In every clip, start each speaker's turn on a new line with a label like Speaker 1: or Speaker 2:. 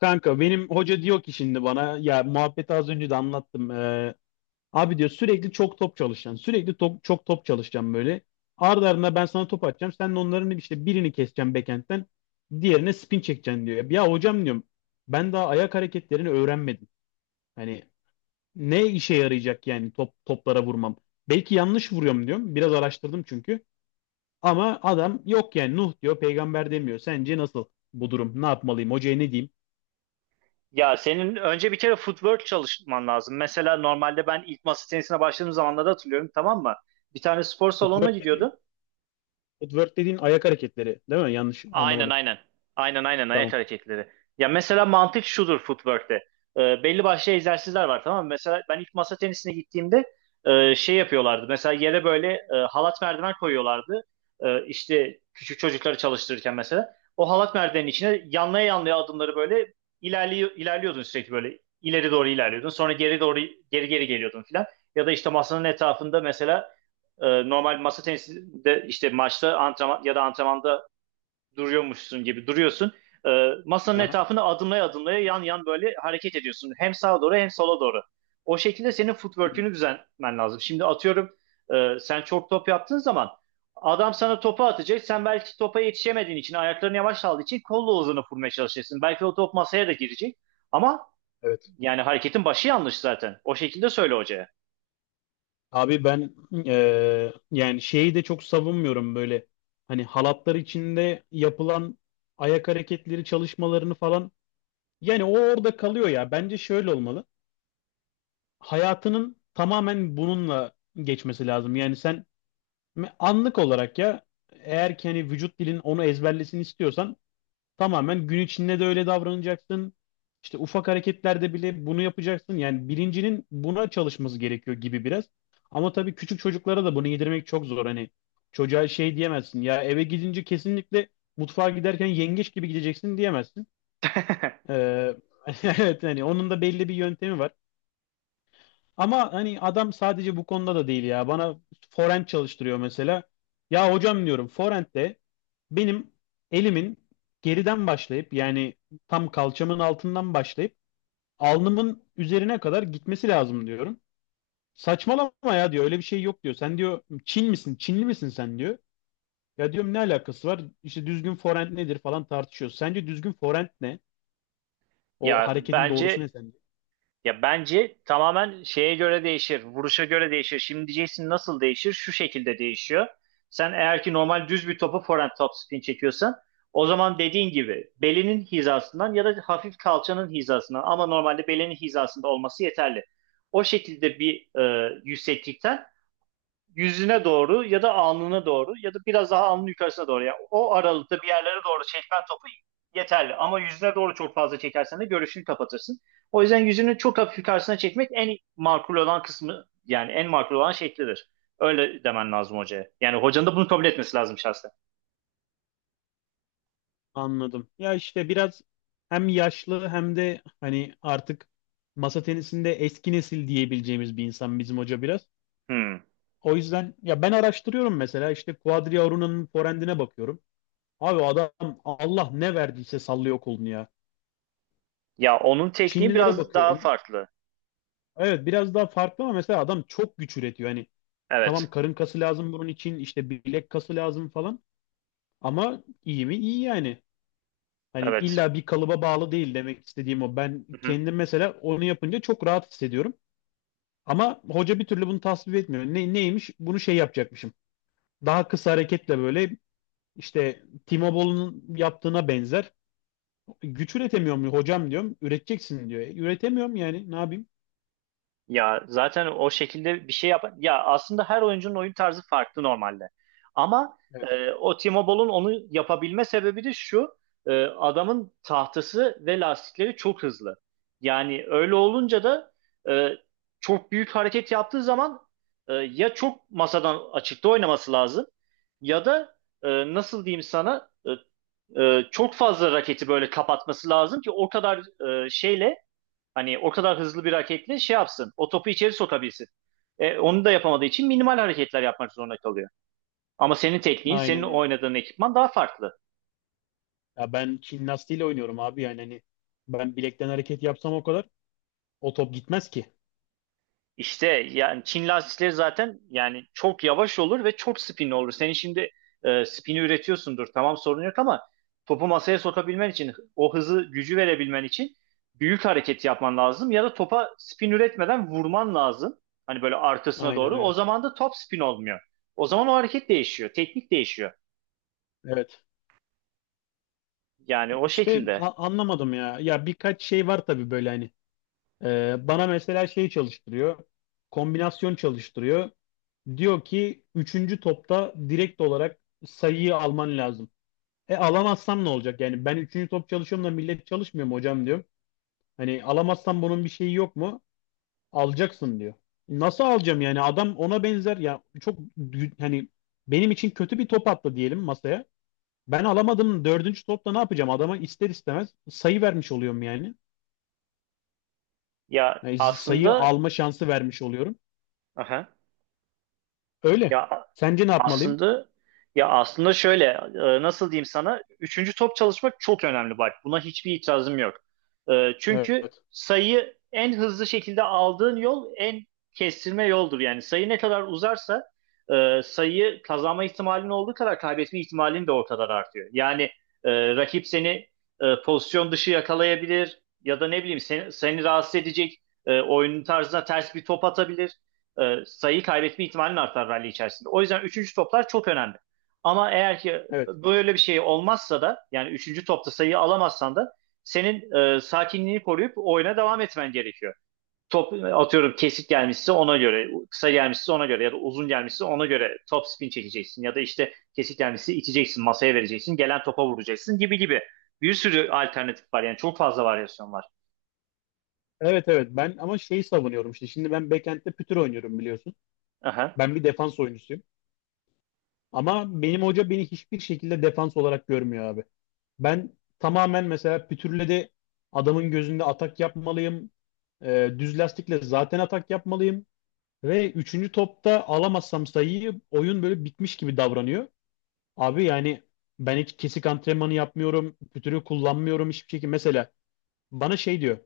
Speaker 1: Kanka benim hoca diyor ki şimdi bana ya, muhabbeti az önce de anlattım. Abi diyor sürekli çok top çalışacaksın. Sürekli top, çok top çalışacaksın böyle. Ardı ardına ben sana top atacağım. Sen de onların işte birini keseceksin backhand'den. Diğerine spin çekeceksin diyor. Ya hocam diyorum ben daha ayak hareketlerini öğrenmedim. Hani ne işe yarayacak yani top toplara vurmam. Belki yanlış vuruyorum diyorum. Biraz araştırdım çünkü. Ama adam yok yani, Nuh diyor peygamber demiyor. Sence nasıl bu durum? Ne yapmalıyım? Hocaya ne diyeyim?
Speaker 2: Ya senin önce bir kere footwork çalışman lazım. Mesela normalde ben ilk masa tenisine başladığım zamanları hatırlıyorum, tamam mı? Bir tane spor salonuna
Speaker 1: Footwork,
Speaker 2: gidiyordum.
Speaker 1: footwork dediğin ayak hareketleri değil mi? Yanlış
Speaker 2: Aynen
Speaker 1: anlamadım.
Speaker 2: aynen. Aynen aynen ayak
Speaker 1: Tamam.
Speaker 2: hareketleri. Ya mesela mantık şudur footwork'te. Belli başlı egzersizler var, tamam mı? Mesela ben ilk masa tenisine gittiğimde şey yapıyorlardı. Mesela yere böyle halat merdiven koyuyorlardı. İşte küçük çocukları çalıştırırken mesela. O halat merdivenin içine yanlaya yanlaya adımları böyle ilerliyordun sürekli böyle. İleri doğru ilerliyordun. Sonra geri doğru geri geliyordun filan. Ya da işte masanın etrafında mesela normal masa tenisinde işte maçta antrenman ya da antrenmanda duruyormuşsun gibi duruyorsun. Masanın
Speaker 1: Aha,
Speaker 2: etrafını adımlaya adımlaya yan yan böyle hareket ediyorsun. Hem sağa doğru hem sola doğru. O şekilde senin footwork'ünü düzenlemen lazım. Şimdi atıyorum, sen çok top yaptığın zaman adam sana topu atacak. Sen belki topa yetişemediğin için, ayaklarını yavaş aldığı için kolla uzunu vurmaya çalışırsın. Belki o top masaya da girecek. Ama
Speaker 1: evet.
Speaker 2: yani hareketin başı yanlış zaten. O şekilde söyle hocaya.
Speaker 1: Abi ben yani şeyi de çok savunmuyorum böyle. Hani halatlar içinde yapılan ayak hareketleri çalışmalarını falan. Yani o orada kalıyor ya. Bence şöyle olmalı. Hayatının tamamen bununla geçmesi lazım. Yani sen anlık olarak ya, eğer ki hani vücut dilin onu ezberlesin istiyorsan tamamen gün içinde de öyle davranacaksın. İşte ufak hareketlerde bile bunu yapacaksın. Yani bilincinin buna çalışması gerekiyor gibi biraz. Ama tabii küçük çocuklara da bunu yedirmek çok zor. Hani çocuğa şey diyemezsin. Ya eve gidince kesinlikle mutfağa giderken yengeç gibi gideceksin diyemezsin. Ee, evet, hani onun da belli bir yöntemi var. Ama hani adam sadece bu konuda da değil ya. Bana forend çalıştırıyor mesela. Ya hocam diyorum, forend'de benim elimin geriden başlayıp yani tam kalçamın altından başlayıp alnımın üzerine kadar gitmesi lazım diyorum. Saçmalama ya diyor, öyle bir şey yok diyor. Sen diyor Çin misin? Çinli misin sen diyor. Ya diyorum ne alakası var? İşte düzgün forend nedir falan tartışıyoruz. Sence düzgün forend ne? O
Speaker 2: Ya
Speaker 1: hareketin doğrusu
Speaker 2: bence
Speaker 1: ne?
Speaker 2: Ya bence tamamen şeye göre değişir, vuruşa göre değişir. Şimdi diyeceksin nasıl değişir? Şu şekilde değişiyor. Sen eğer ki normal düz bir topu forehand topspin çekiyorsan, o zaman dediğin gibi belinin hizasından ya da hafif kalçanın hizasından, ama normalde belinin hizasında olması yeterli. O şekilde bir yükseklikten yüzüne doğru ya da alnına doğru ya da biraz daha alnın yukarısına doğru. Yani o aralıkta bir yerlere doğru çekmen topu yeterli. Ama yüzüne doğru çok fazla çekersen de görüşünü kapatırsın. O yüzden yüzünü çok hafif yukarısına çekmek en makul olan kısmı, yani en makul olan şeklidir. Öyle demen lazım hocaya. Yani hocanın da bunu kabul etmesi lazım şahsen.
Speaker 1: Anladım. Ya işte biraz hem yaşlı hem de hani artık masa tenisinde eski nesil diyebileceğimiz bir insan bizim hoca biraz.
Speaker 2: Hmm.
Speaker 1: O yüzden ya ben araştırıyorum mesela, işte Quadriauruna'nın forehand'ine bakıyorum. Abi adam Allah ne verdiyse sallıyor kolunu ya.
Speaker 2: Ya onun tekniği
Speaker 1: Çinlilere
Speaker 2: biraz daha
Speaker 1: bakıyorum.
Speaker 2: farklı.
Speaker 1: Evet biraz daha farklı ama mesela adam çok güç üretiyor. Hani
Speaker 2: Evet.
Speaker 1: tamam, karın kası lazım bunun için, işte bilek kası lazım falan, ama iyi mi? İyi yani. Hani
Speaker 2: Evet.
Speaker 1: illa bir kalıba bağlı değil, demek istediğim o. Ben
Speaker 2: Hı hı.
Speaker 1: kendim mesela onu yapınca çok rahat hissediyorum. Ama hoca bir türlü bunu tasvip etmiyor. Ne, neymiş? Bunu şey yapacakmışım. Daha kısa hareketle, böyle işte Timo Boll'un yaptığına benzer. Güç üretemiyor mu hocam diyorum. Üreteceksin diyor. Üretemiyorum yani, ne yapayım?
Speaker 2: Ya zaten o şekilde bir şey yap. Ya aslında her oyuncunun oyun tarzı farklı normalde. Ama
Speaker 1: Evet.
Speaker 2: o Timo Boll'un onu yapabilme sebebi de şu. Adamın tahtası ve lastikleri çok hızlı. Yani öyle olunca da e, çok büyük hareket yaptığı zaman, ya çok masadan açıkta oynaması lazım ya da nasıl diyeyim sana, çok fazla raketi böyle kapatması lazım ki o kadar e, şeyle hani o kadar hızlı bir hareketle şey yapsın. O topu içeri sokabilsin. Onu da yapamadığı için minimal hareketler yapmak zorunda kalıyor. Ama senin tekniğin, senin
Speaker 1: Aynen öyle.
Speaker 2: oynadığın ekipman daha farklı.
Speaker 1: Ya ben Çin lastiğiyle oynuyorum abi, yani hani ben bilekten hareket yapsam o kadar o top gitmez ki.
Speaker 2: İşte yani Çin lastikleri zaten yani çok yavaş olur ve çok spinli olur. Senin şimdi spini üretiyorsundur. Tamam, sorun yok, ama topu masaya sokabilmen için, o hızı, gücü verebilmen için büyük hareket yapman lazım ya da topa spin üretmeden vurman lazım. Hani böyle arkasına
Speaker 1: Aynen
Speaker 2: doğru. O
Speaker 1: öyle.
Speaker 2: zaman da top spin olmuyor. O zaman o hareket değişiyor, teknik değişiyor.
Speaker 1: Evet.
Speaker 2: Yani o
Speaker 1: İşte
Speaker 2: şekilde.
Speaker 1: anlamadım ya. Ya birkaç şey var tabii böyle hani. Bana mesela şey çalıştırıyor. Kombinasyon çalıştırıyor. Diyor ki üçüncü topta direkt olarak sayıyı alman lazım. E, alamazsam ne olacak? Yani ben üçüncü top çalışıyorum da millet çalışmıyor mu hocam diyorum. Hani alamazsam bunun bir şeyi yok mu? Alacaksın diyor. Nasıl alacağım yani? Adam ona benzer ya, çok hani benim için kötü bir top attı diyelim masaya. Ben alamadım, dördüncü topta ne yapacağım? Adama ister istemez sayı vermiş oluyorum yani.
Speaker 2: Ya
Speaker 1: Yani sayı
Speaker 2: aslında,
Speaker 1: alma şansı vermiş oluyorum.
Speaker 2: aha.
Speaker 1: Öyle.
Speaker 2: Ya
Speaker 1: Sence ne yapmalıyım?
Speaker 2: Aslında ya aslında şöyle, nasıl diyeyim sana, üçüncü top çalışmak çok önemli, bak buna hiçbir itirazım yok. Çünkü
Speaker 1: Evet.
Speaker 2: sayıyı en hızlı şekilde aldığın yol en kestirme yoldur. Yani sayı ne kadar uzarsa sayı kazanma ihtimalin olduğu kadar kaybetme ihtimalin de o kadar artıyor. Yani rakip seni pozisyon dışı yakalayabilir ya da ne bileyim, seni rahatsız edecek, oyunun tarzına ters bir top atabilir, sayı kaybetme ihtimalin artar rally içerisinde. O yüzden üçüncü toplar çok önemli. Ama eğer ki
Speaker 1: Evet.
Speaker 2: böyle bir şey olmazsa da, yani üçüncü topta sayı alamazsan da senin sakinliğini koruyup oyuna devam etmen gerekiyor. Top atıyorum, kesik gelmişse ona göre, kısa gelmişse ona göre ya da uzun gelmişse ona göre top spin çekeceksin ya da işte kesik gelmişse iteceksin, masaya vereceksin, gelen topa vuracaksın gibi gibi. Bir sürü alternatif var yani, çok fazla varyasyon var.
Speaker 1: Evet, evet. Ben ama şeyi savunuyorum işte. Şimdi ben backend'de pütür oynuyorum biliyorsun.
Speaker 2: Aha.
Speaker 1: Ben bir defans oyuncusuyum. Ama benim hoca beni hiçbir şekilde defans olarak görmüyor abi. Ben tamamen mesela pütürle de adamın gözünde atak yapmalıyım. Düz lastikle zaten atak yapmalıyım. Ve üçüncü topta alamazsam sayıyı, oyun böyle bitmiş gibi davranıyor. Abi yani ben hiç kesik antrenmanı yapmıyorum. Pütürü kullanmıyorum hiçbir şekilde. Mesela bana şey diyor: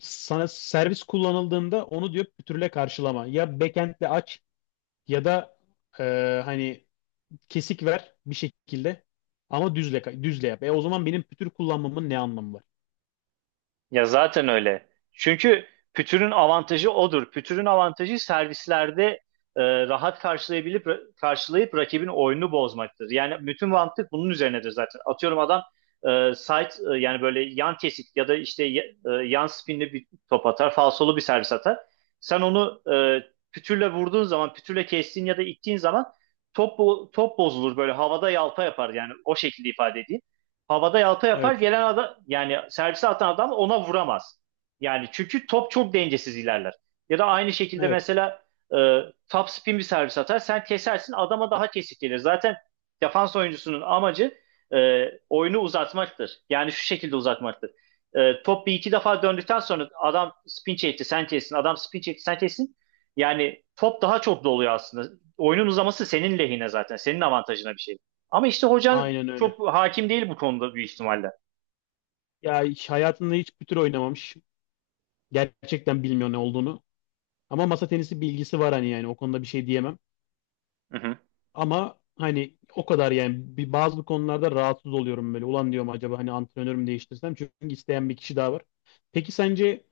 Speaker 1: sana servis kullanıldığında onu diyor pütürle karşılama. Ya backend'le aç, ya da e, hani kesik ver bir şekilde ama düzle düzle yap. E o zaman benim pütür kullanmamın ne anlamı var?
Speaker 2: Ya zaten öyle. Çünkü pütürün avantajı odur. Pütürün avantajı servislerde e, rahat karşılayıp rakibin oyunu bozmaktır. Yani bütün mantık bunun üzerinedir zaten. Atıyorum adam yani böyle yan kesik ya da işte yan spinli bir top atar, falsolu bir servis atar. Sen onu pütürle vurduğun zaman, pütürle kestiğin ya da ittiğin zaman top bozulur, böyle havada yalpa yapar, yani o şekilde ifade edeyim, havada yalpa yapar,
Speaker 1: Evet.
Speaker 2: gelen adam yani servise atan adam ona vuramaz. Yani çünkü top çok dengesiz ilerler. Ya da aynı şekilde
Speaker 1: Evet.
Speaker 2: mesela e, top spin bir servis atar, sen kesersin, adama daha kesik gelir. Zaten defans oyuncusunun amacı e, oyunu uzatmaktır. Yani şu şekilde uzatmaktır. Top bir iki defa döndükten sonra adam spin çekti sen kessin, adam spin çekti sen kessin. Yani top daha çok doluyor aslında. Oyunun uzaması senin lehine zaten. Senin avantajına bir şey. Ama işte hocan
Speaker 1: Aynen öyle.
Speaker 2: çok hakim değil bu konuda büyük ihtimalle.
Speaker 1: Ya hiç hayatında hiç pütür oynamamış. Gerçekten bilmiyor ne olduğunu. Ama masa tenisi bilgisi var, hani yani o konuda bir şey diyemem.
Speaker 2: Hı hı.
Speaker 1: Ama hani o kadar yani, bir bazı konularda rahatsız oluyorum böyle. Ulan diyorum acaba hani antrenörümü değiştirsem, çünkü isteyen bir kişi daha var. Peki sence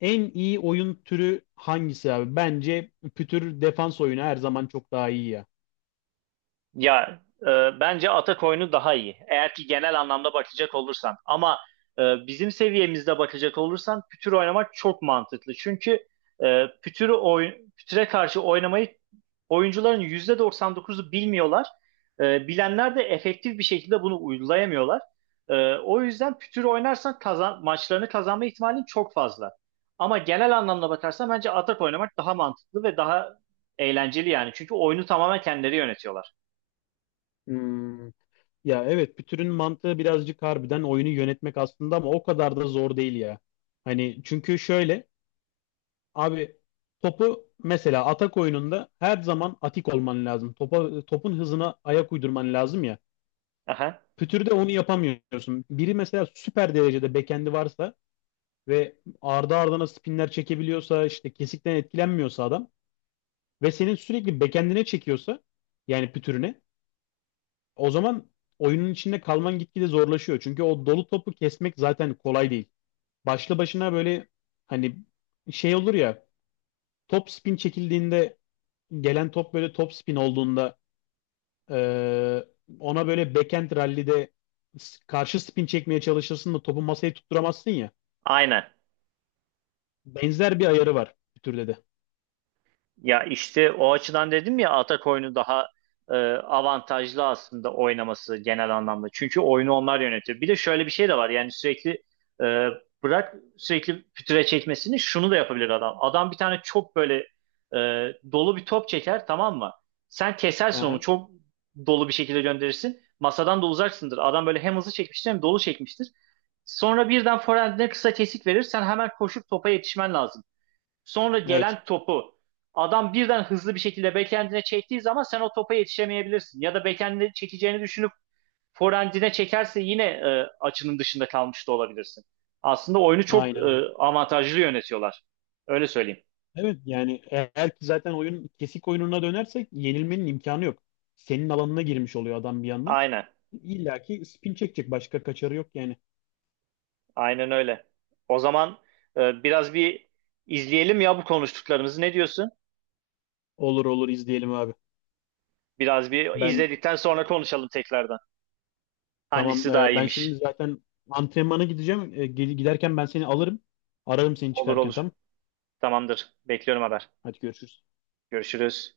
Speaker 1: en iyi oyun türü hangisi abi? Bence pütür defans oyunu her zaman çok daha iyi ya.
Speaker 2: Ya bence atak oyunu daha iyi, eğer ki genel anlamda bakacak olursan. Ama bizim seviyemizde bakacak olursan pütür oynamak çok mantıklı. Çünkü pütüre karşı oynamayı oyuncuların %99'u bilmiyorlar. Bilenler de efektif bir şekilde bunu uygulayamıyorlar. O yüzden pütür oynarsan maçlarını kazanma ihtimalin çok fazla. Ama genel anlamda bakarsan bence atak oynamak daha mantıklı ve daha eğlenceli, yani. Çünkü oyunu tamamen kendileri yönetiyorlar.
Speaker 1: Hmm. Ya evet, pütürün mantığı birazcık harbiden oyunu yönetmek aslında, ama o kadar da zor değil ya. Hani çünkü şöyle abi, topu mesela atak oyununda her zaman atik olman lazım. Topa, topun hızına ayak uydurman lazım ya.
Speaker 2: Aha.
Speaker 1: Pütürde onu yapamıyorsun. Biri mesela süper derecede bekendi varsa ve ardı ardına spinler çekebiliyorsa, işte kesikten etkilenmiyorsa adam ve senin sürekli backend'ine çekiyorsa, yani pütürüne, o zaman oyunun içinde kalman gitgide zorlaşıyor. Çünkü o dolu topu kesmek zaten kolay değil. Başlı başına böyle hani şey olur ya, top spin çekildiğinde, gelen top böyle top spin olduğunda eee, ona böyle backend rally'de karşı spin çekmeye çalışırsın da topu masaya tutturamazsın ya.
Speaker 2: Aynen.
Speaker 1: Benzer bir ayarı var pütürde de.
Speaker 2: Ya işte o açıdan dedim ya, atak oyunu daha avantajlı aslında oynaması genel anlamda. Çünkü oyunu onlar yönetiyor. Bir de şöyle bir şey de var. Yani sürekli e, bırak sürekli pütüre çekmesini, şunu da yapabilir adam. Adam bir tane çok böyle e, dolu bir top çeker, tamam mı? Sen kesersin onu
Speaker 1: Aha,
Speaker 2: çok dolu bir şekilde gönderirsin. Masadan da uzaksındır. Adam böyle hem hızlı çekmiştir hem dolu çekmiştir. Sonra birden forehand'ine kısa kesik verir. Sen hemen koşup topa yetişmen lazım. Sonra
Speaker 1: evet.
Speaker 2: gelen topu adam birden hızlı bir şekilde backhand'ine çektiği zaman sen o topa yetişemeyebilirsin. Ya da backhand'ine çekeceğini düşünüp forehand'ine çekerse yine açının dışında kalmış da olabilirsin. Aslında oyunu çok
Speaker 1: Aynen öyle.
Speaker 2: avantajlı yönetiyorlar. Öyle söyleyeyim.
Speaker 1: Evet yani eğer ki zaten oyun kesik oyununa dönersek yenilmenin imkanı yok. Senin alanına girmiş oluyor adam bir yandan.
Speaker 2: Aynen.
Speaker 1: İlla ki spin çekecek, başka kaçarı yok yani.
Speaker 2: Aynen öyle. O zaman biraz bir izleyelim ya bu konuştuklarımızı. Ne diyorsun?
Speaker 1: Olur olur, izleyelim abi.
Speaker 2: Biraz bir
Speaker 1: Ben
Speaker 2: izledikten sonra konuşalım tekrardan. Hangisi daha
Speaker 1: Ben şimdi
Speaker 2: iyiymiş?
Speaker 1: zaten antrenmana gideceğim. Giderken ben seni alırım. Ararım seni
Speaker 2: Olur
Speaker 1: çıkarken,
Speaker 2: olur.
Speaker 1: tamam.
Speaker 2: Tamamdır. Bekliyorum haber.
Speaker 1: Hadi görüşürüz.
Speaker 2: Görüşürüz.